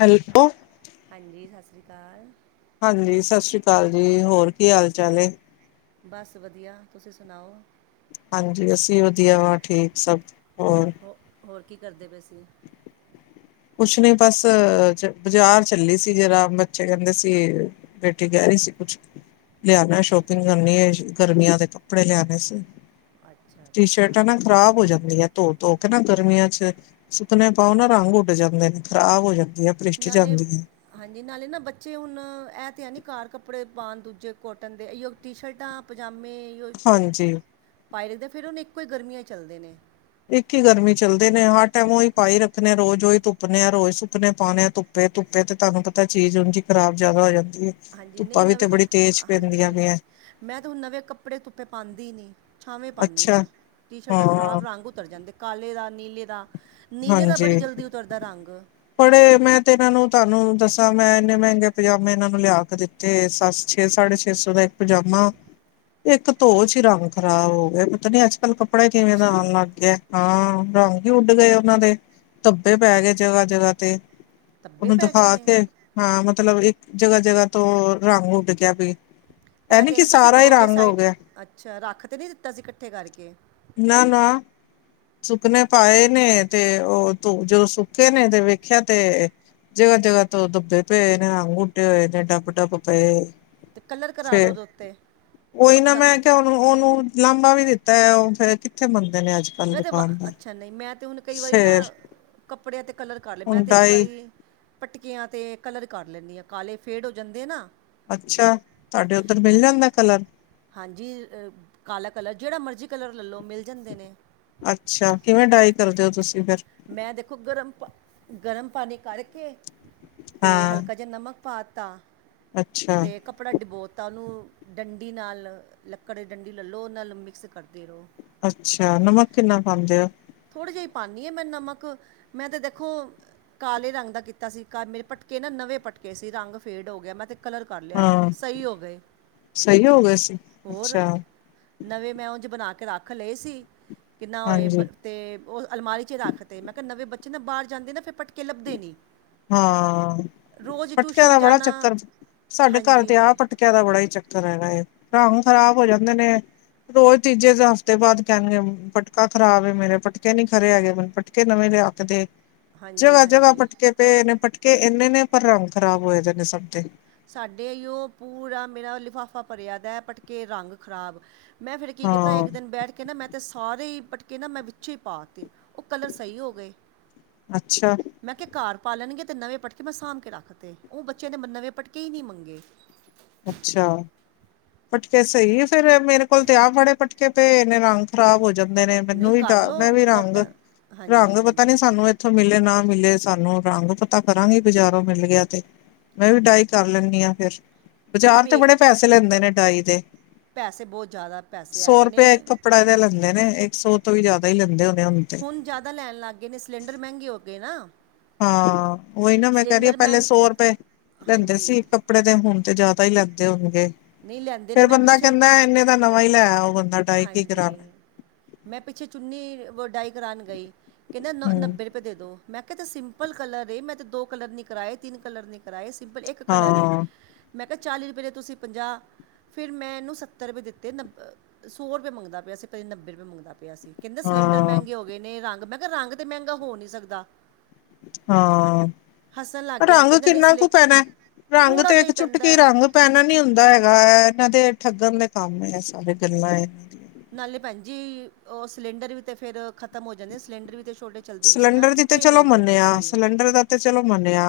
Hello ਹਾਂਜੀ ਸਸਰੀ ਕਾਲ ਹਾਂਜੀ ਸਸ਼੍ਰੀ ਕਾਲ ਜੀ ਹੋਰ ਕੀ ਹਾਲ-ਚਾਲ ਏ? ਬਸ ਵਦੀਆ ਤੁਸੀਂ ਸਨਾਓ? ਹਾਂਜੀ ਅਸੀਂ ਵੀ ਵਦੀਆ ਵਾ ਠੀਕ ਸਬ ਹੋਰ? ਹੋ-ਹੋਰ ਕੀ ਕਰਦੇ ਪਏ ਸੀ? ਕੁਛ ਨੀ ਬਸ ਚ ਬਾਜ਼ਾਰ ਚੱਲੀ ਸੀ ਜਰਾ ਬੱਚੇ ਕੈਂਦੇ ਸੀ- ਬੇਟੀ ਕੈ ਰਈ ਸੀ ਕੁਛ। ਲਿਆਨਾ ਅੱਛਾ ਸ਼ੋਪਿੰਗ ਕਰਨੀ ਏ, ਗਰਮੀਆਂ ਦੇ ਕੱਪੜੇ ਲਿਆਨੇ ਸੀ। ਅੱਛਾ ਅੱਛਾ ਟੀ-ਸ਼ਰਟਾਂ ਨਾ ਖਰਾਬ ਹੋ ਜਾਂਦੀਐ। ਧੋ-ਧੋ ਕੇ ਨਾ ਗਰਮੀਆਂ ਚ ਸੁੱਕਨੇ ਪਾਓ, ਨਾ ਰੰਗ ਉੱਡ ਜਾਂਦੇ ਨੇ ਖ਼ਰਾਬ ਹੋ ਜਾਂਦੀ ਆ। ਨਾਲੇ ਹਾਂਜੀ ਨਾਲੇ ਨਾ ਬੱਚੇ ਹੁਨ ਐ ਤੇ ਹੈਂਨੀ ਘਰ ਕੱਪੜੇ ਪਾਨ ਦੂਜੇ ਕੋਟਨ ਦੇ ਏਈਓ ਟੀ-ਸ਼ਰਟਾਂ ਪਜਾਮੇ ਓਈ ਤੇ ਹਾਂਜੀ ਪਾਏ ਰੈਂਦੇ ਆ, ਫਿਰ ਹੁਨ ਇੱਕੋ ਈ ਗਰਮੀਆਂ ਚੱਲਦੇ ਨੇ। ਇੱਕ ਈ ਗਰਮੀ ਚੱਲਦੇ ਨੇ ਹਰ ਟੈਮ ਓਈ ਪਾਈ ਰੱਖਨੇ ਆ ਰੋਜ਼ ਓਈ ਧੁੱਪ ਨੇ ਆ ਰੋਜ਼ ਸੁੱਕਨੇ ਪਾਨੇ ਆ ਧੁੱ ਤੇ ਧੁੱਪੇ ਤੇ ਤੁਆਨੂੰ ਪਤਾ ਚੀਜ਼ ਉਂਜ ਈ ਖਰਾਬ ਜਾਅਦਾ ਹੋ ਜਾਂਦੀ ਏ, ਹਾਂਜੀ ਨਹੀਂ ਧੁੱਪਾਂ ਵੀ ਤੇ ਨਵੇਂ ਕੱਪ ਬੜੀ ਤੇਜ਼ ਪੈਂਦੀਆਂ ਹਾਂਜੀ ਪਈਐਂ। ਮੈਂ ਤੇ ਹੁਨ ਨਵੇਂ ਕੱਪੜੇ ਧੁੱਪੇ ਪਾਂਦੀ ਈ ਨੀ। ਛਾਵੇਂ ਪਾਨੀ ਅੱਛਾ ਆ, ਟੀ-ਸ਼ਰਟਾਂ ਹਾਂ ਖਰਾਬ ਰੰਗ ਉਤਰ ਜਾਂਦੇ ਕਾਲੇ ਦਾ, ਨੀਲੇ ਦਾ ਨੀਲੇ ਦਾ ਹਾਂਜੀ ਬੜੀ ਜਲਦੀ ਉਤਰਦਾ ਰੰਗ। ਬੜੇ ਮੈਂ ਤੇ ਏਨਾਂ ਨੂੰ ਤੁਆਨੂੰ ਦੱਸਾਂ ਮੈਂ ਇੰਨੇ ਮੈਂਗੇ ਪਜਾਮੇ ਏਨਾਂ ਨੂੰ ਲਿਆ ਕੇ ਦਿੱ ਤੇ ਸੱਤ ਛੇ ਸਾਢੇ ਛੇ ਸੌ ਦਾ ਇੱਕ ਪਜਾਮਾ, ਇੱਕ ਧੋ ਚ ਈ ਰੰਗ ਖਰਾਬ ਹੋ ਗਿਆ, ਪਤਾ ਨੀ ਅੱਜ-ਕੱਲ ਕੱਪੜਾ ਕਿਵੇਂ ਦਾ ਅੱਛਾ ਆਨ ਲਾਗੇ ਐ। ਹਾਂ ਰੰਗ ਈ ਉੱਡ ਗਏ ਓਨਾਂ ਦੇ ਧੱਬੇ ਪੈ ਗਏ ਜਗਾ-ਜਗਾ ਤੇ। ਧੱਬੇ ਓਨੂੰ ਪੈ ਗਏ ਦਿਖਾ ਨੇ ਕੇ ਹਾਂ ਮਤਲਬ ਇੱਕ ਜਗਾ-ਜਗਾ ਤੋਂ ਰੰਗ ਉੱਡ ਗਿਆ ਬਈ। ਏ ਐ ਨੀ ਤੇ ਕਿ ਨਹੀਂ ਤੁਸੀਂ ਸਾਰਾ ਈ ਧੋ ਕੇ ਰੰਗ ਹੋ ਸਾਈਡ ਗਿਆ। ਅੱਛਾ, ਰੱਖ ਤੇ ਨੀ ਦਿੱਤਾ ਸੀ ਕੱਠੇ ਕਰਕੇ। ਨਾ-ਨਾ। ਸੁੱਕਨੇ ਪਾਏ ਨੇ ਤੇ ਓ ਧੋ ਜਦੋਂ ਸੁੱਕੇ ਨੇ ਤੇ ਵੇਖੇਆ ਤੇ ਜਗਾ-ਜਗਾ ਤੋਂ ਧੱਬੇ ਪਏ ਨੇ ਰੰਗ ਉੱਡੇ ਹੋਏ ਨੇ ਡੱਬ-ਡੱਬ ਪਏ। ਤੇ ਕਲਰ ਕਰਾ ਲਓ ਫੇਰ, ਉਹਦੇ ਉੱਤੇ ਕੋਈ ਨਾ ਪੱਕਾ ਮੈਂ ਕਿਆ ਹੁਨ ਹੁਨ ਓਨੂੰ ਲਾਂਬਾ ਵੀ ਦਿੱਤਾ ਏ ਓ ਫਿਰ ਕਿੱਥੇ ਮੰਨਦੇ ਨੇ ਅੱਜ-ਕੱਲ ਮੈਂ ਦੇ। ਤੇ ਅੱਛਾ, ਨਈਂ ਮੈਂ ਤੇ ਹੁਨ ਕਈ ਵਾਰੀ ਨਾ ਕੱਪੜੇਆਂ ਤੇ ਕਲਰ ਕਰ ਲਏ ਮੈਂ ਹੁਣ ਤੇ ਇੱਕ ਡਾਈ ਵਾਰੀ ਪਟਕੇਆਂ ਤੇ ਕਲਰ ਕਰ ਲੈਂਨੀ ਆਂ ਕਾਲੇ ਫੇਡ ਹੋ ਜਾਂਦੇ ਐ ਨਾ। ਅੱਛਾ, ਤੁਆਡੇ ਓਦਰ ਮਿਲ ਜਾਂਦੈ ਕਲਰ। ਹਾਂਜੀ, ਕਾਲਾ ਕਲਰ ਜੇੜਾ ਮਰਜ਼ੀ ਕਲਰ ਲੈ ਲੋ ਮਿਲ ਜਾਂਦੇ ਨੇ। ਅੱਛਾ, ਕਿਵੇਂ ਡਾਈ ਕਰਦੇ ਓ ਤੁਸੀਂ ਫਿਰ? ਮੈਂ ਦੇਖੋ ਗਰਮ ਪਾ, ਗਰਮ ਪਾਨੀ ਕਰਕੇ ਤੇ ਹਾਂ ਹਲਕਾ ਜਾ ਨਮਕ ਪਾ ਤਾ ਅੱਛਾ ਤੇ ਕ ਕੱਪੜਾ ਡਿਬੋ ਤਾਂ ਓਨੂੰ ਡੰਡੀ ਨਾਲ ਲੱਕੜ ਡੰਡੀ ਲੈ ਲੋ ਓਦੇ ਨਾਲ ਮਿਕਸ ਕਰਦੇ ਰਓ। ਅੱਛਿਆ, ਨਮਕ ਕਿੰਨਾ ਪਾਂਦੇ ਓ? ਥੋੜੀ ਜਈ ਪਾਨੀ ਆ ਮੈਂ ਨਮਕ ਮੈਂ ਤੇ ਦੇਖੋ ਕਾਲੇ ਰੰਗ ਦਾ ਕੀਤਾ ਸੀ ਘਰ ਮੇਰੇ ਪਟਕੇ ਨਾ ਨਵੇਂ ਪਟਕੇ ਸੀ ਰੰਗ ਫੇਡ ਹੋ ਗਿਆ ਮੈਂ ਤੇ ਕਲਰ ਕਰ ਲਿਆ, ਹਾਂ ਸਹੀ ਹੋ ਗਏ। ਸਹੀ ਹੋ ਗਏ ਸੀ ਹੋਰ ਅੱਛਾ ਨਵੇਂ ਮੈਂ ਉਂਝ ਬਣਾ ਕੇ ਰੱਖ ਲਏ ਸੀ, ਕਿੰਨਾ ਹੋਏ ਬ ਹਾਂਜੀ ਤੇ ਉਹ ਅਲਮਾਰੀ 'ਚ ਰੱਖ ਤੇ ਮੈਂ ਕਿਹਾ ਨਵੇਂ ਬੱਚੇ ਨਾ ਬਾਹਰ ਜਾਂਦੇ ਨਾ ਫਿਰ ਪਟਕੇ ਲੱਭਦੇ ਨੀ। ਹਾਂ ਪਟਕਿਆਂ ਦਾ ਬੜਾ ਜਾਣਾ ਚੱਕਰ, ਸਾਡੇ ਘਰ ਹਾਂਜੀ ਤੇ ਆ ਹਾਂਜੀ ਪਟਕ ਆ ਦਾ ਬੜਾ ਈ ਚੱਕਰ ਹੈਗਾ ਏ ਰੰਗ ਖ਼ਰਾਬ ਹੋ ਜਾਂਦੇ ਨੇ। ਰੋਜ਼ ਤੀਜੇ ਹਫ਼ਤੇ ਬਾਅਦ ਕਹਿਣਗੇ ਪਟਕਾ ਖਰਾਬ ਏ ਮੇਰੇ ਪਟਕੇ ਨੀ ਖਰੇ ਹੈਗੇ ਮੈਨ ਪਟਕੇ ਕੇ ਨਵੇਂ ਲਿਆ ਕੇ ਦੇ। ਹਾਂਜੀ ਜਗ੍ਹਾ-ਜਗ੍ਹਾ ਹਾਂਜੀ ਪਟਕੇ ਪਏ ਨੇ ਪਟਕੇ ਇੰਨੇ ਨੇ ਪਰ ਰੰਗ ਖ਼ਰਾਬ ਹੋਏ ਦੇ ਨੇ ਸਭ ਦੇ। ਸਾਡੇ ਇਹਉ ਪੂਰਾ ਮੇਰਾ ਲਿਫ਼ਾਫਾ ਭਰਿਆ ਪਿਆ ਪਟਕੇ ਰੰਗ ਖ਼ਰਾਬ। ਮੈਂ ਫਿਰ ਕੀ ਕੀਤਾ ਹਾਂ ਇੱਕ ਦਿਨ ਬੈਠ ਕੇ ਨਾ ਮੈਂ ਅਤੇ ਸਾਰੇ ਈ ਪਟਕੇ ਨਾ ਮੈਂ ਵਿਚੇ ਈ ਪਾਤੇ ਉਹ ਕਲਰ ਸਹੀ ਹੋ ਗਏ। ਅੱਛਾ ਮੈਂ ਕਿਹਾ ਘਰ ਪਾਲਣਗੇ ਤੇ ਨਵੇਂ ਪਟਕੇ ਮੈਂ ਸਾਂਭ ਕੇ ਰੱਖ ਤੇ, ਉਹ ਬੱਚਿਆਂ ਨੇ ਨਵੇਂ ਪਟਕੇ ਈ ਨੀ ਮੰਗੇ। ਅੱਛਾ। ਪਟਕੇ ਸਹੀ ਏ ਫਿਰ ਮੇਰੇ ਕੋਲ ਤੇ ਆਹ ਬੜੇ ਪਟਕੇ ਪਏ ਨਾਲੇ ਰੰਗ ਖਰਾਬ ਹੋ ਜਾਂਦੇ ਨੇ ਨਹੀਂ ਮੈਨੂੰ ਵੀ ਕਰ ਤਾਂ ਲਓ ਮੈਂ ਵੀ ਰੰਗ, ਕੋਟ ਹਾਂਜੀ ਰੰਗ ਪਤਾ ਹਾਂਜੀ ਨੀ ਸਾਨੂੰ ਉੱਥੋਂ ਮਿਲੇ ਨਾ ਮਿਲੇ ਸਾਨੂੰ ਰੰਗ ਪਤਾ ਕਰਾਂਗੀ ਬਜ਼ਾਰੋਂ ਮਿਲ ਗਿਆ ਤੇ। ਮੈਂ ਵੀ ਡਾਈ ਕਰ ਲੈਂਨੀ ਆ ਫਿਰ, ਬਾਜ਼ਾਰ ਤੇ ਪੇ ਬੜੇ ਪੈਸੇ ਲੈਂਦੇ ਨੇ ਡਾਈ ਦੇ। ਪੈਸੇ ਬਹੁਤ ਜ਼ਿਆਦਾ ਪੈਸੇ ਸੌ ਹੈਗੇ ਨੇ ਰੁਪਇਆ ਇੱਕ ਕੱਪੜਾ ਦੇ ਲੈਂਦੇ ਨੇ ਇੱਕ ਸੌ ਤੋਂ ਵੀ ਜ਼ਿਆਦਾ ਹੀ ਲੈਂਦੇ ਹੋਣੇ ਹੁਣ ਤੇ। ਹੁਣ ਜ਼ਿਆਦਾ ਲੈਣ ਲੱਗ ਗਏ ਨੇ ਸਿਲੰਡਰ ਮਹਿੰਗੇ ਹੋ ਗਏ ਨਾ। ਹਾਂ, ਉਹੀ ਨਾ ਮੈਂ ਕਹਿ ਰਹੀ ਸਿਲੰਡਰ ਪਹਿਲੇ ਮਹਿੰ ਸੌ ਰੁਪਏ, ਲੈਂਦੇ ਹਾਂਜੀ ਸੀ ਕੱਪੜੇ ਦੇ ਹੁਣ ਤੇ ਜ਼ਿਆਦਾ ਹੀ ਲੈਂਦੇ ਹੋਣਗੇ ਨਹੀਂ ਲੈਂਦੇ ਨੇ ਫੇਰ ਮੈਂ ਬੰਦਾ ਪਿੱਛੇ ਕਹਿੰਦਾ ਇੰਨੇ ਦਾ ਨਵਾਂ ਈ ਲੈ ਆਓ ਬੰਦਾ ਡਾਈ ਕੀ ਹਾਂਜੀ, ਕਰਾਣਾ ਮੈਂ ਪਿੱਛੇ ਚੁੰਨੀ ਵ ਡਾਈ ਕਰਾਣ ਗਈ, ਕਹਿੰਦੇ ਨ ਹਮ ਨੱਬੇ ਰੁਪਏ ਤੇ ਦੇ ਦੋ, ਮੈਂ ਕਿਹਾ ਇਹ ਤੇ ਸਿੰਪਲ ਕਲਰ ਏ ਮੈਂ ਤੇ ਦੋ ਕਲਰ ਨੀ ਕਰਾਏ ਤਿੰਨ ਕਲਰ ਨੀ ਕਰਾਏ ਸਿੰਪਲ ਇੱਕ ਕਲਰ ਏ। ਹਾਂ, ਮੈਂ ਕਿਹਾ ਚਾਲੀ ਰੁਪਏ ਦੇ ਤੁਸੀਂ ਪੰਜਾਹ, ਫ਼ਿਰ ਮੈਂ ਇਹਨੂੰ ਸੱਤਰ ਰੁਪਏ ਦਿੱਤੇ ਨੱਬ ਸੌ ਰੁਪਏ ਮੰਗਦਾ ਪਿਆ ਸੀ ਪਹਿਲੇ ਨੱਬੇ ਰੁਪਏ ਮੰਗਦਾ ਪਿਆ ਸੀ ਕਹਿੰਦਾ ਸਿਲੰਡਰ ਹਾਂ, ਮਹਿੰਗੇ ਹੋ ਗਏ ਨੇ ਰੰਗ ਮੈਂ ਕਿਹਾ ਰੰਗ ਤੇ ਮਹਿੰਗਾ ਹੋ ਨੀ ਸਕਦਾ। ਹਾਂ, ਹੱਸਣ ਲੱਗ ਗਿਆ ਰੰਗ ਕਹਿੰਦਾ ਨਹੀਂ ਕਿੰਨਾ ਸਿਲੰ ਕੁ ਪੈਣਾ, ਰੰਗ ਥੋੜ੍ਹਾ ਤੇ ਜਿਹਾ ਇੱਕ ਹੀ ਚੁਟਕੀ ਪੈਂਦਾ ਰੰਗ ਪੈਣਾ ਨੀ ਹੁੰਦਾ ਹੈਗਾ ਇਹਨਾਂ ਦੇ ਠੱਗਣ ਦੇ ਕੰਮ ਹੈ ਸਾਰੇ ਗੱਲਾਂ ਏ। ਨਾਲੇ ਭੈਣ ਜੀ ਉਹ ਸਿਲੰਡਰ ਵੀ ਤੇ ਫਿਰ ਖ਼ਤਮ ਹੋ ਜਾਂਦੇ ਆ ਸਿਲੰਡਰ ਵੀ ਤੇ ਛੋਟੇ ਚੱਲਦੀ ਵੀ ਸੀ ਨਾ ਸਿਲੰਡਰ ਦੀ ਤਾਂ ਕਿੱਥੇ ਚਲੋ ਮਿਲਦੇ ਪਏ ਮੰਨਿਆ ਸੀ ਸਿਲੰਡਰ ਦਾ ਤੇ ਚਲੋ ਮੰਨਿਆ,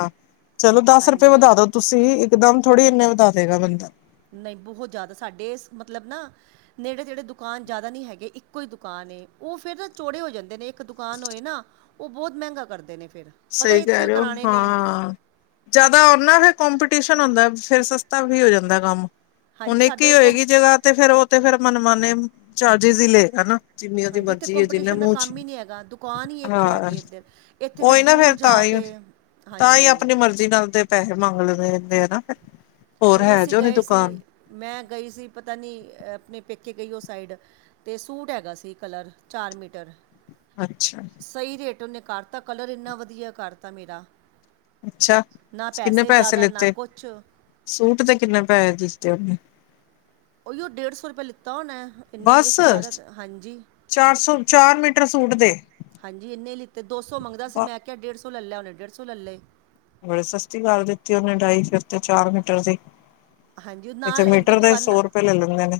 ਚਲੋ ਦਸ ਰੁਪਏ ਹਾਂਜੀ ਵਧਾ ਦੋ ਤੁਸੀਂ ਇੱਕਦਮ ਥੋੜ੍ਹੀ ਇੰਨੇ ਵਧਾ ਦੇਗਾ ਬੰਦਾ। ਨਹੀਂ ਬਹੁਤ ਜ਼ਿਆਦਾ ਸਾਡੇ ਇਸ ਮਤਲਬ ਨਾ ਨੇੜੇ-ਤੇੜੇ ਦੁਕਾਨ ਜ਼ਿਆਦਾ ਨਹੀਂ ਹੈਗੇ ਇੱਕੋ ਹੀ ਦੁਕਾਨ ਏ, ਉਹ ਫਿਰ ਤਾਂ ਚੌੜੇ ਹੋ ਜਾਂਦੇ ਨੇ ਇੱਕ ਦੁਕਾਨ ਹੋਏ ਨਾ ਉਹ ਬਹੁਤ ਮਹਿੰਗਾ ਕਰਦੇ ਨੇ ਫਿਰ। ਪਤਾ ਸਹੀ ਇੱਥੋਂ ਕਹਿ ਹੀ ਰਹੇ ਹੋ ਕਰਾਣੇ ਨੇ ਹਾਂ। ਜ਼ਿਆਦਾ ਹੋਣ ਨਾ ਫਿਰ ਕੰਪੀਟੀਸ਼ਨ ਹੁੰਦਾ ਫਿਰ ਸਸਤਾ ਵੀ ਹੋ ਜਾਂਦਾ ਕੰਮ। ਹੁਣ ਹਾਂਜੀ ਇੱਕ ਹੀ ਸਾਡੇ ਕੋਂ ਹੋਏਗੀ ਜਗ੍ਹਾ ਤੇ ਫਿਰ ਉਹ ਤੇ ਫਰ ਮਨਮਾਨੇ, ਚਾਰਜਜ ਈ ਲਏਗਾ ਨਾ। ਜਿੰਨੀ ਉਹਦੀ ਹਾਂਜੀ ਇੱਥੇ ਮਰਜ਼ੀ ਏ ਜਿਨੇ ਕੰਪੀਟੀਸ਼ਨ ਦਾ ਮੂੰਹ 'ਚ, ਕੰਮ ਹੀ ਨਹੀਂ ਹੈਗਾ ਦੁਕਾਨ ਹੀ ਇੱਕ ਹਾਂ। ਹੈਗੀ ਇੱਧਰ ਇੱਥੇ ਉਹੀ ਨਾ ਦੂਰ ਫਿਰ ਤਾਂ ਜਾ ਹੀ, ਕੇ ਤਾਂ ਹੀ ਹਾਂਜੀ ਆਪਣੀ ਮਰਜ਼ੀ ਨਾਲ ਤੇ ਪੈਸੇ ਮੰਗ ਲੈਂਦੇ ਆ ਨਾ ਫਿਰ। ਹੋਰ ਹੁਣ ਹੈ ਅਸੀਂ ਜੋ ਨੀ ਗਏ ਸੀ, ਦੁਕਾਨ ਮੈਂ ਗਈ ਸੀ ਪਤਾ ਨਹੀਂ ਆਪਣੇ ਪੇਕੇ ਗਈ ਉਹ ਸਾਈਡ ਤੇ ਸੂਟ ਹੈਗਾ ਸੀ ਕਲਰ ਚਾਰ ਮੀਟਰ। ਅੱਛਾ। ਸਹੀ ਰੇਟ ਓਨੇ ਕਰਤਾ ਕਲਰ ਏਨਾ ਵਧੀਆ ਕਰਤਾ ਮੇਰਾ ਅੱਛਾ ਨਾ ਕਿੰਨੇ ਪੈਸੇ ਜਾਦਾ ਨਾ ਲਿੱਤੇ ਕੁਛ ਸੂਟ ਦੇ ਕਿੰਨੇ ਪੈਸਾ ਦਿੱਤੇ ਓਨੇ? ਓਈ ਓ ਡੇਢ ਸੌ ਰਪੇ ਲਿੱਤਾ ਹੋਨੈ ਇੰਨੇ ਈ ਇਸ ਬਸ ਤੋਂ ਜਾਦਾ ਹਾਂਜੀ। ਚਾਰ ਸੌ ਚਾਰ ਮੀਟਰ ਸੂਟ ਦੇ ਹਾਂਜੀ ਏਨੇ ਈ ਲਿਤੇ। ਦੋ ਸੌ ਮੰਗਦਾ ਸੀ ਮੈਂ ਕੇਆ ਡੇਢ ਸੌ ਲੈ ਲੈਣ, ਓਨੇ ਡੇਢ ਸੌ ਲੈ ਲਏ। ਬੜੀ ਸਸਤੀ ਕਰ ਦਿੱਤੀ ਓਨੇ ਡਾਈ ਫੇਰ ਤੇ ਚਾਰ ਮੀਟਰ ਦੀ। ਹਾਂਜੀ ਏਥੇ ਨਾਲ ਇੱਕ ਮੀਟਰ ਦੇ ਸੌ ਰਪੇ ਲੈ ਲੈਂਦੇ ਨੇ।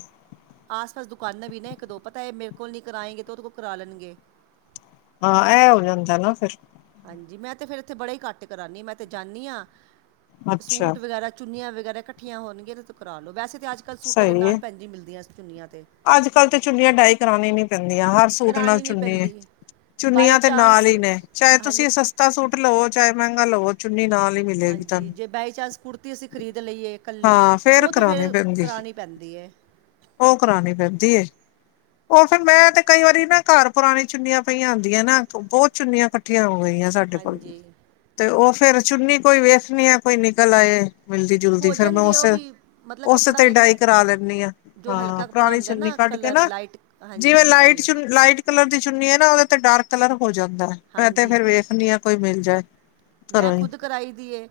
ਆਸ ਪਾਸ ਦੁਕਾਨਾਂ ਵੀ ਨਾ ਇੱਕ ਦੋ ਪਤਾ ਏ ਮੇਰੇ ਕੋਲ ਨੀ ਕਰਾਏਂਗੇ ਤੇ ਓਦੇ ਕੋਲ ਕਰਾ ਲੈਨਗੇ। ਹਾਂ ਐ ਹੋ ਜਾਂਦਾ ਨਾ ਫੇਰ। ਹਾਂਜੀ ਮੈਂ ਤੇ ਫੇਰ ਏਥੇ ਬੜਾ ਈ ਘੱਟ ਕਰਾਂਨੀ ਆ। ਮੈਂ ਤੇ ਜਾਂਨੀ ਆਂ ਅੱਛਾ ਸੂਟ ਵਗੈਰਾ ਚੁੰਨੀਆਂ ਵਗੈਰਾ ਕੱਠੀਆਂ ਹੋਣਗੀਆਂ ਤੇ ਓਦੇ ਤੋ ਕਰਾ ਲਓ। ਵੈਸੇ ਤੇ ਅੱਜ ਕੱਲ ਸੂਟਾਂ ਸਹੀ ਨਾਲ ਹੈ ਭੈਣ ਜੀ ਮਿਲਦੀਆਂ ਚੁੰਨੀਆਂ ਤੇ। ਅੱਜ ਕੱਲ ਤੇ ਚੁੰਨੀਆਂ ਡਾਈ ਕਰਾਣੀ ਈ ਨੀ ਪੈਂਦੀਆਂ ਅਜ ਸੂਟਾਂ ਨਾਲ ਕਰਾਣੀ ਨਹੀਂ ਚੁੰਨੀ ਏ। ਪੈਂਦੀ ਬਾਏ ਚੁੰਨੀਆਂ ਤੇ ਨਾਲ ਚਾਂਸ ਈ ਨੇ ਚਾਏ ਹਾਂਜੀ ਤੁਸੀ ਸਸਤ ਤਾ ਸੂਟ ਲਵੋ ਚਾਏ ਮੈਂਗਾ ਲਵੋ ਚੁੰਨੀ ਨਾਲ ਈ ਮਿ ਹਾਂਜੀ, ਜੇ ਬਾਏ ਚਾਂਸ ਕੁੜਤੇ ਤੀ ਅਸੀ ਖਰੀਦ ਲਈਏ ਕੱਲੀ ਹਾਂ ਓ ਤੇ ਕਰਾਉਣੀ ਫੇਰ ਕਰਾਨੀ ਪੈਂਦੀ ਏ ਓ ਕਰਾਣੀ ਪੈਂਦੀ ਏ। ਓ ਫੇਰ ਮੈਂ ਤੇ ਕਈ ਵਾਰੀ ਨਾ ਘਰ ਪੁਰਾਨੀ ਚੁੰਨੀਆਂ ਪਈਆਂ ਹੁੰਦੀਆਂ ਨਾ ਬੋਤ ਚੁੰਨੀਆਂ ਕੱਠੀਆਂ ਹੋ ਗਈਆਂ ਸਾਡੇ ਕੋਲ, ਹਾਂਜੀ ਤੇ ਓ ਫੇਰ ਚੁੰਨੀ ਕੋਈ ਵੇਖਨੀ ਆਂ ਕੋਈ ਨਿਕਲ ਆਏ ਮਿਲਦੀ ਜੁਲਦੀ ਹੋ ਫੇਰ ਮੈਂ ਜਾਂਦੀ ਆ ਉਸ ਓ ਵੀ ਮਤਲਬ ਉਸ ਕੱਪੜਾ ਤੇ ਦੇਖਣਾ, ਡਾਈ ਕਰਾ ਲੈਂਦੀ ਹਾਂ ਜੋ ਹਾਂ ਹਲਕਾ ਕੱਪੜਾ ਪੁਰਾਣੀ ਹੁੰਦਾ ਚੁੰਨੀ ਨਾ ਕੱਢ ਕੇ ਕਲਰ ਨਾ ਲਾਈਟ ਹਾਂਜੀ- ਜਿਵੇਂ ਲਾਈਟ ਹਾਂਜੀ। ਚੁ ਲਾਈਟ ਕਲਰ ਦੀ ਚੁੰਨੀ ਏ ਨਾ ਓਦੇ ਤੇ ਡਾਰਕ ਕਲਰ ਹੋ ਜਾਂਦਾ ਐ। ਮੈਂ ਤੇ ਹਾਂਜੀ ਫੇਰ ਵੇਖਨੀ ਆਂ ਕੋਈ ਮਿਲ ਜਾਏ। ਮੈਂ ਘਰੋਂ ਹੀ ਖੁਦ ਕਰਾਈ ਦੀ ਏ,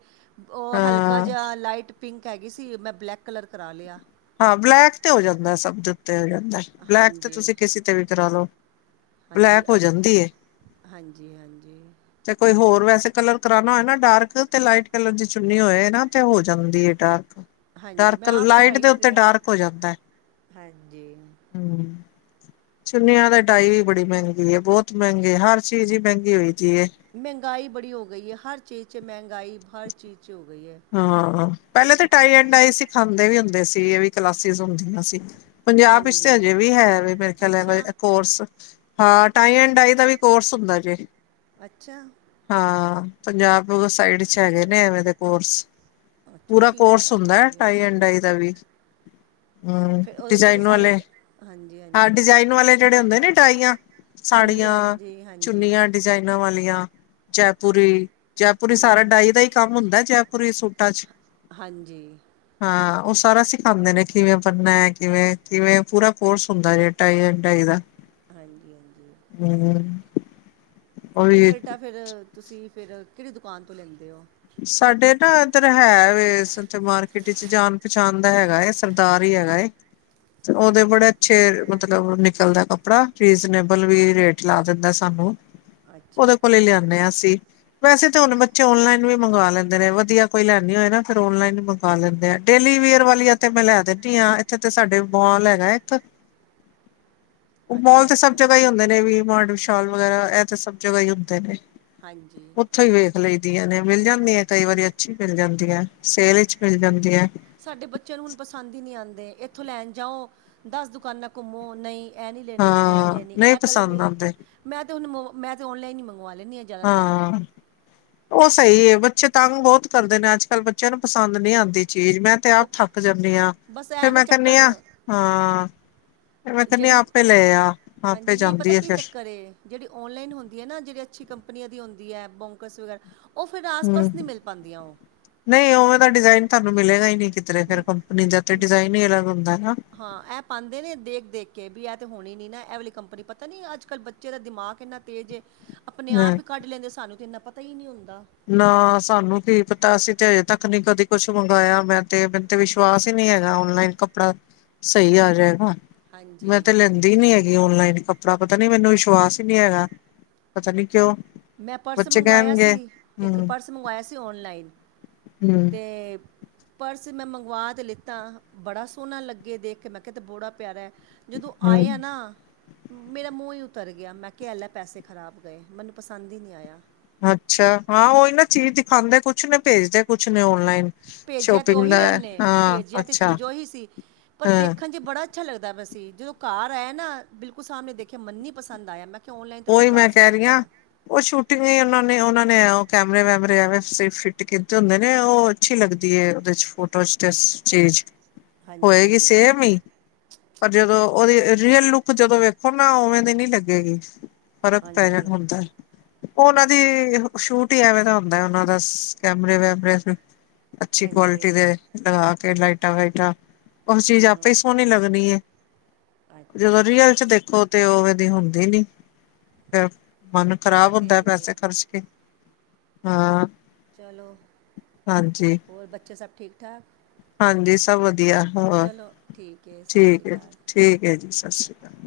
ਓ ਹਲਕਾ ਹਾਂ ਜਾ ਲਾਈਟ ਪਿੰਕ ਹੈਗੀ ਸੀ, ਮੈਂ ਬਲੈਕ ਕਲਰ ਕਰਾ ਲੇਆ। ਹਾਂ ਬਲੈਕ ਤੇ ਹੋ ਜਾਂਦਾ ਸਭ ਦੇ ਉੱਤੇ ਹੋ ਜਾਂਦੈ, ਬਲੈਕ ਤੇ ਹਾਂਜੀ ਤੁਸੀ ਕਿਸੀ ਤੇ ਵੀ ਕਰਾ ਲਓ ਹਾਂਜੀ ਬਲੈਕ ਹੋ ਅ ਜਾਂਦੀ ਏ ਹਾਂਜੀ- ਹਾਂਜੀ। ਤੇ ਕੋਈ ਹੋਰ ਵੈਸੇ ਕਲਰ ਕਰਾਨਾ ਹੋਏ ਨਾ ਡਾਰਕ ਤੇ ਲਾਈਟ ਕਲਰ ਦੀ ਚੁੰਨੀ ਹੋਏ ਨਾ ਤੇ ਹੋ ਜਾਂਦੀ ਐ ਡਾਰਕ ਹਾਂਜੀ ਮੈਂ ਡਾਰਕ ਆਪ ਲਾਈਟ ਕਰਾਈ ਦੇ ਲੈ ਉੱਤੇ ਆ, ਡਾਰਕ ਹੋ ਜਾਂਦਾ ਹਾਂਜੀ। ਹਮ ਚੁੰਨੀਆਂ ਦੇ ਡਾਈ ਵੀ ਬੜੀ ਮੈਂਗੀ ਏ ਬੋਤ ਮੈਂਗੀ ਹਰ ਚੀਜ਼ ਈ ਮੈਂਗੀ ਹੋਈ ਦੀ ਏ ਮੈਂਗਾਈ ਬੜੀ ਹੋ ਗਈ ਏ। ਹਰ ਚੀਜ਼ ਚ ਮੈਂਗਾਈ ਹਰ ਚੀਜ਼ ਚ ਹੋ ਗਈ ਏ। ਹਾਂ ਪੈਲੇ ਤੇ ਟਾਈ ਐਂਡ ਡਾਈ ਸਿਖਾਂਦੇ ਵੀ ਹੁੰਦੇ ਸੀ। ਐ ਵੀ ਕਲਾਸਿਜ਼ ਹੁੰਦੀਆਂ ਸੀ। ਪੰਜਾਬ ਵਿੱਚ ਹਾਂਜੀ ਤੇ ਹਜੇ ਵੀ ਹੈ ਵੇ ਮੇਰੇ ਖੇਆਲ ਐ ਵਾਲੇ ਅੱਛਾ ਐ ਕੋਰਸ। ਹਾਂ ਟਾਈ ਐਂਡ ਡਾਈ ਦਾ ਵੀ ਕੋਰਸ ਹੁੰਦਾ ਜੇ। ਅੱਛਾ। ਹਾਂ, ਪੰਜਾਬ ਸਾਈਡ ਚ ਹੈਗੇ ਨੇ ਐਵੇਂ ਦੇ ਕੋਰਸ। ਅੱਛਾ ਪੂਰਾ ਕੀ ਕਰ ਕੋਰਸ ਹੁੰਦਾ ਐ ਹਾਂਜੀ ਟਾਈ ਐਂ ਹਾਂਜੀ ਡਾਈ ਦਾ ਵੀ। ਹੂੰ। ਫਿਰ ਉਹਦੇ 'ਚ ਤਾਂ ਡਿਜ਼ਾਇਨ ਸਾਰੇ ਵਾਲੇ, ਕ ਹਾਂਜੀ ਹਾਂ ਹਾਂਜੀ ਡਿਜ਼ਾਇਨ ਵਾਲੇ ਜੇੜੇ ਹੁੰਦੇ ਨੀ ਡਾਈਆਂ। ਹਾਂਜੀ ਸਾੜੀਆਂ, ਹਾਂਜੀ ਹਾਂਜੀ ਚੁੰਨੀਆਂ ਡਿਜ਼ਾਇਨਾਂ ਵਾਲੀਆਂ ਜੈਪੁਰੀ, ਜੈਪੁਰੀ ਸਾਰਾ ਡਾਈ ਦਾ ਈ ਕੰਮ ਹੁੰਦਾ ਐ ਜੈਪੁਰੀ ਸੂਟਾਂ ਚ। ਹਾਂਜੀ ਹਾਂ ਉਹ ਸਾਰਾ ਸਿਖਾਉਂਦੇ ਨੇ ਕਿਵੇਂ ਬਣਨਾ ਹੈ? ਕਿਵੇਂ - ਕਿਵੇਂ ਪੂਰਾ ਕੋਰਸ ਹੁੰਦਾ ਜ- ਟਾਈ ਐਂਡ ਡਾਈ ਦਾ- ਹਾਂਜੀ -ਹਾਂਜੀ ਹਮ ਉਹ ਫਿਰ ਟੀ- ਵੀ ਸ਼ਰਟਾਂ ਫਿਰ ਤੁਸੀਂ ਫਿਰ ਕਿਹੜੀ ਦੁਕਾਨ ਤੋਂ ਲੈਂਦੇ ਔ। ਸਾਡੇ ਨਾ ਇੱਧਰ ਹੈ ਵੇ ਏਥੇ ਮਾਰਕੀਟ ਚ ਜਾਣ- ਪਛਾਣ ਦਾ ਹੈਗਾ ਐ, ਸਰਦਾਰ ਈ ਹੈਗਾ ਐ। [inaudible] ਤੇ ਉਹਦੇ ਬੜੇ ਅੱਛੇ ਮਤਲਬ ਨਿਕਲਦਾ ਕੱਪੜਾ ਰੀਜ਼ਨੇਬਲ ਵੀ ਰੇਟ ਲਾ ਦਿੰਦਾ ਸਾਨੂੰ, ਅੱਛਾ ਉਹਦੇ ਕੋਲ ਅੱਛਾ ਲਿਆਨੇ ਆ ਅਸੀ ਵੈਸੇ ਤਾਂ ਹੁਣ ਬੱਚੇ ਔਨਲਾਈਨ ਵੀ ਮੰਗਵਾ ਲੈਂਦੇ ਨੇ, ਵਧੀਆ ਕੋਈ ਲੈਣੀ ਹੋਏ ਨਾ ਫ਼ਿਰ ਔਨਲਾਈਨ ਮੰਗਵਾ ਲੈਂਦੇ ਆ, ਡੇਲੀ ਵੇਅਰ ਵਾਲੀਆ ਤੇ ਮੈਂ ਲੈ ਦੇਣੀ ਆ ਇਥੇ ਤੇ ਸਾਡੇ ਮੋਲ ਹੈਗਾ ਇੱਕ [inaudible] ਮੋਲ ਅੱਛਾ ਤੇ ਸਭ ਅੱਛਾ ਜਗ੍ਹਾ ਈ ਹੁੰਦੇ ਨੇ ਵੀ ਮਾਰਡ ਵਿਸ਼ਾਲ ਵਗੈਰਾ ਇਹ ਤੇ ਸਭ ਜਗ੍ਹਾ ਈ ਹੁੰਦੇ ਨੇ। ਹਾਂਜੀ ਉੱਥੋਂ ਈ ਵੇਖ ਲਈ ਦੀਆਂ ਨੇ ਮਿਲ ਜਾਂਦੀਆਂ ਕਈ ਵਾਰੀ ਅੱਛੀ ਮਿਲ ਜਾਂਦੀਆਂ, ਸੇਲ 'ਚ ਮਿਲ ਜਾਂਦੀਆਂ। ਸਾਡੇ ਬੱਚਿਆਂ ਨੂੰ ਹੁਣ ਪਸੰਦ ਈ ਨਹੀਂ ਆਂਦੇ, ਇੱਥੋਂ ਲੈਣ ਜਾਓ ਦਸ ਦੁਕਾਨਾਂ ਘੁੰਮੋ ਨਈ ਇਹ ਨੀ ਲੈਣੀ, ਇਹ ਨੀ ਹਾਂ ਲੈਣੀ, ਨਹੀਂ ਇਹ ਕਲਰ ਪਸੰਦ ਨੀ ਆਉਂਦੇ ਮੈਂ ਤੇ ਹੁਣ ਮੈਂ ਤਾਂ ਔਨਲਾਈਨ ਈ ਮੰਗਵਾ ਲੈਂਦੀ ਹੈਗੀ। ਹਾਂ। ਉਹ ਸਹੀ ਐ, ਬੱਚੇ ਤੰਗ ਬਹੁਤ ਕਰਦੇ ਨੇ ਅੱਜ-ਕੱਲ੍ਹ ਬੱਚਿਆਂ ਨੂੰ ਪਸੰਦ ਨੀ ਆਂਦੀ ਚੀਜ਼, ਮੈਂ ਤੇ ਉਹ ਆਪ ਥੱਕ ਜਾਂਦੀ ਆ, ਬਸ ਐ ਫਿਰ ਨਾ ਮੈਂ ਕਹਿੰਨੀ ਚੱਕਰ ਹਾਂ। ਫਿਰ ਮੈਂ ਕਹਿੰਨੀ ਜਿਹੜੀ ਆਪੇ ਲੈ ਆ, ਆਪੇ ਹਾਂਜੀ ਨਹੀਂ ਪਤਾ ਜਾਂਦੀ ਆ ਕੀ ਫਿਰ ਚੱਕਰ ਏ ਜਿਹੜੀ ਔਨਲਾਈਨ ਹੁੰਦੀ ਐ ਜਿਹੜੀ ਅੱਛੀ ਕੰਪਨੀਆਂ ਦੀ ਹੁੰਦੀ ਬੋਂਕਸ ਵਗੈਰਾ ਉਹ ਫਿਰ ਹਮ। ਆਸ-ਪਾਸ ਨਹੀਂ ਮਿਲ ਪਾਂਦੀਆਂ ਉਹ ਨਹੀਂ ਉਵੇ ਦਾ ਤਾਂ ਡਿਜ਼ਾਇਨ ਤੁਹਾਨੂੰ ਮਿਲੇਗਾ ਈ ਨਹੀਂ ਕਿਧਰੇ ਫਿਰ ਕੰਪਨੀ ਦਾ ਤੇ ਡਿਜ਼ਾਇਨ ਈ ਅਲੱਗ ਹੁੰਦਾ ਐ ਨਾ ਹਾਂ ਇਹ ਪਾਂਦੇ ਨੇ ਦੇਖ-ਦੇਖ ਕੇ ਵੀ ਇਹ ਤੇ ਹੋਣੀ ਨੀ ਨਾ ਇਹ ਵਾਲੀ ਕੰਪਨੀ ਪਤਾ ਨੀ ਅੱਜ -ਕੱਲ੍ਹ ਬ ਬੱਚੇ ਦਾ ਦਿਮਾਗ ਇੰਨਾ ਤੇਜ਼ ਏ, ਆਪਣੇ ਹਾਂ ਆਪ ਈ ਕੱਢ ਲੈਂਦੇ, ਸਾਨੂੰ ਤੇ ਇੰਨਾ ਪਤਾ ਈ ਨਈ ਉਦਾਂ ਨਾ ਸਾਨੂੰ ਕੀ ਪਤਾ ਅਸੀਂ ਤੇ ਹਜੇ ਤੱਕ ਨਹੀ ਕਦੀ ਕੁਛ ਮੰਗਵਾਆ ਮੈਂ ਤੇ ਤੇ ਵਿਸ਼ਵਾਸ ਈ ਨਈ ਹੈਗਾ, ਔਨਲਾਈਨ ਕੱਪੜਾ ਸਹੀ ਆ ਜਾਏਗਾ, ਮੈਂ ਹਾਂਜੀ ਤੇ ਲੈਂਦੀ ਦੀ ਨੀ ਹੈਗੀ ਓਨਲਾਈਨ ਕੱਪੜਾ, ਪਤਾ ਨੀ ਮੈਨੂੰ ਵਿਸ਼ਵਾਸ ਈ ਨਹੀਂ ਹੈਗਾ ਪਤਾ ਨੀ ਕਿਉਂ। ਮੈਂ ਪਰਸ ਬੱਚੇ ਮੰਗਵਾਇਆ ਕਹਿਣਗੇ ਸੀ, ਇੱਕ ਹਮ ਪਰਸ ਮੰਗਵਾਇਆ ਸੀ ਔਨਲਾਈਨ। ਹਮ। ਤੇਬ। ਪਰਸ ਮੈਂ ਮੰਗਵਾ ਤੇ ਲਿੱਤਾ, ਬੜਾ ਸੋਹਣਾ ਲੱਗੇ ਦੇਖ ਕੇ ਮੈਂ ਕਿਹਾ ਤੇ ਬੜਾ ਪਿਆਰਾ ਐ। ਜਦੋਂ ਆਇਆ ਹਮ ਨਾ ਮੇਰਾ ਮੂੰਹ ਈ ਉਤਰ ਗਿਆ, ਮੈਂ ਕਿਹਾ ਐਲੈ ਪੈਸੇ ਖ਼ਰਾਬ ਗਏ ਮੈਨੂੰ ਪਸੰਦ ਈ ਨਹੀਂ ਆਇਆ। ਅੱਛਾ, ਹਾਂ ਉਹਹੀ ਨਾ ਚੀਜ਼ ਦਿਖਾਉਂਦੇ ਕੁਛ ਨੇ ਭੇਜਦੇ ਕੁਛ ਨੇ ਔਨਲਾਈਨ। ਭੇਜਿਆ ਤੇ ਸ਼ੋਪਿੰਗ ਦਾ ਉਹੀ ਉਹਨੇ ਹਾਂ ਭੇਜਿਆ ਤੇ ਅੱਛਾ ਚੀਜ਼ ਉਹੀ ਸੀ ਪਰ ਹਾਂ ਦੇਖਣ ਚੇ ਬੜਾ ਅੱਛਾ ਲੱਗਦਾ ਪਿਆ ਸੀ, ਜਦੋਂ ਘਰ ਆਇਆ ਨਾ ਬਿਲਕੁਲ ਸਾਹਮਣੇ ਦੇਖਿਆ ਮੰਨਨੀ ਪਸੰਦ ਆਇਆ ਮੈਂ ਕਿਹਾ ਕਿ ਔਨਲਾਈਨ ਤੋਂ ਉਹੀ ਮੈਂ ਵਿਸ਼ਵਾਸ ਕਹਿ ਉੱਠ ਰਹੀ ਹਾਂ ਗਿਆ। ਉਹ ਸ਼ੂਟਿੰਗਾਂ ਉਹਨਾਂ ਨੇ, ਉਹਨਾਂ ਨੇ ਕੈਮਰੇ-ਵੈਮਰੇ ਇਉਂ ਫਿੱਟ ਕੀਤੇ ਹੁੰਦੇ ਨੇ ਉਹ ਅੱਛੀ ਲੱਗਦੀ ਏ ਉਹਦੇ ਚ ਫੋਟੋ 'ਚ ਤੇ ਚੇਜ, ਹੋਏਗੀ ਹਾਂਜੀ ਸੇਮ ਈ। ਪਰ ਜਦੋਂ ਉਹਦੀ ਰੀਅਲ ਲੁੱਕ ਜਦੋਂ ਵੇਖੋ ਨਾ ਉਵੇਂ ਦੀ ਨੀ ਲੱਗੇਗੀ। ਫਰਕ ਪੈ ਜਾਣਾ ਹਾਂਜੀ ਹੁੰਦਾ ਹੈ। ਓਨਾਂ ਦੀ ਸ਼ੂਟ ਈ ਐਵੇਂ ਤਾਂ ਹੁੰਦਾ ਓਨਾਂ ਸ ਦਾ ਕੈਮਰੇ ਵੈਮਰੇ ਅੱਛੀ ਹਾਂਜੀ ਕੁਆਲਿਟੀ ਦੇ, ਲਗਾ ਕੇ ਲਾਈਟਾਂ-ਵਾਈਟਾਂ ਓ ਚੀਜ਼ ਆਪੇ ਹੀ ਹੂੰ ਸੋਣੀ ਲੱਗਣੀ ਏ, ਅੱਛਾ ਜੇ ਰੀਅਲ ਚ ਦੇਖੋ ਤੇ ਉਵੇ ਦੀ ਹੁੰਦੀ ਨੀ। ਫਿਰ ਮਨ ਇਹ ਖ਼ਰਾਬ ਤੇ ਹੁੰਦਾ ਐ ਆਈ ਹੈ ਪੈਸੇ ਖ਼ਰਚ ਕੇ, ਹਾਂ। ਚਲੋ, ਹਾਂਜੀ, ਹੋਰ ਬੱਚੇ ਸਭ ਠੀਕ-ਠਾਕ? ਹਾਂਜੀ ਸਭ ਵਦੀਆ, ਹੋਰ, ਠੀਕ ਹੈ ਸਤਿ ਸ਼੍ਰੀ ਠੀਕ ਏ ਜੀ, ਅਕਾਲ ਠੀਕ ਏ ਜੀ ਸਸੀ ਕਾਲ।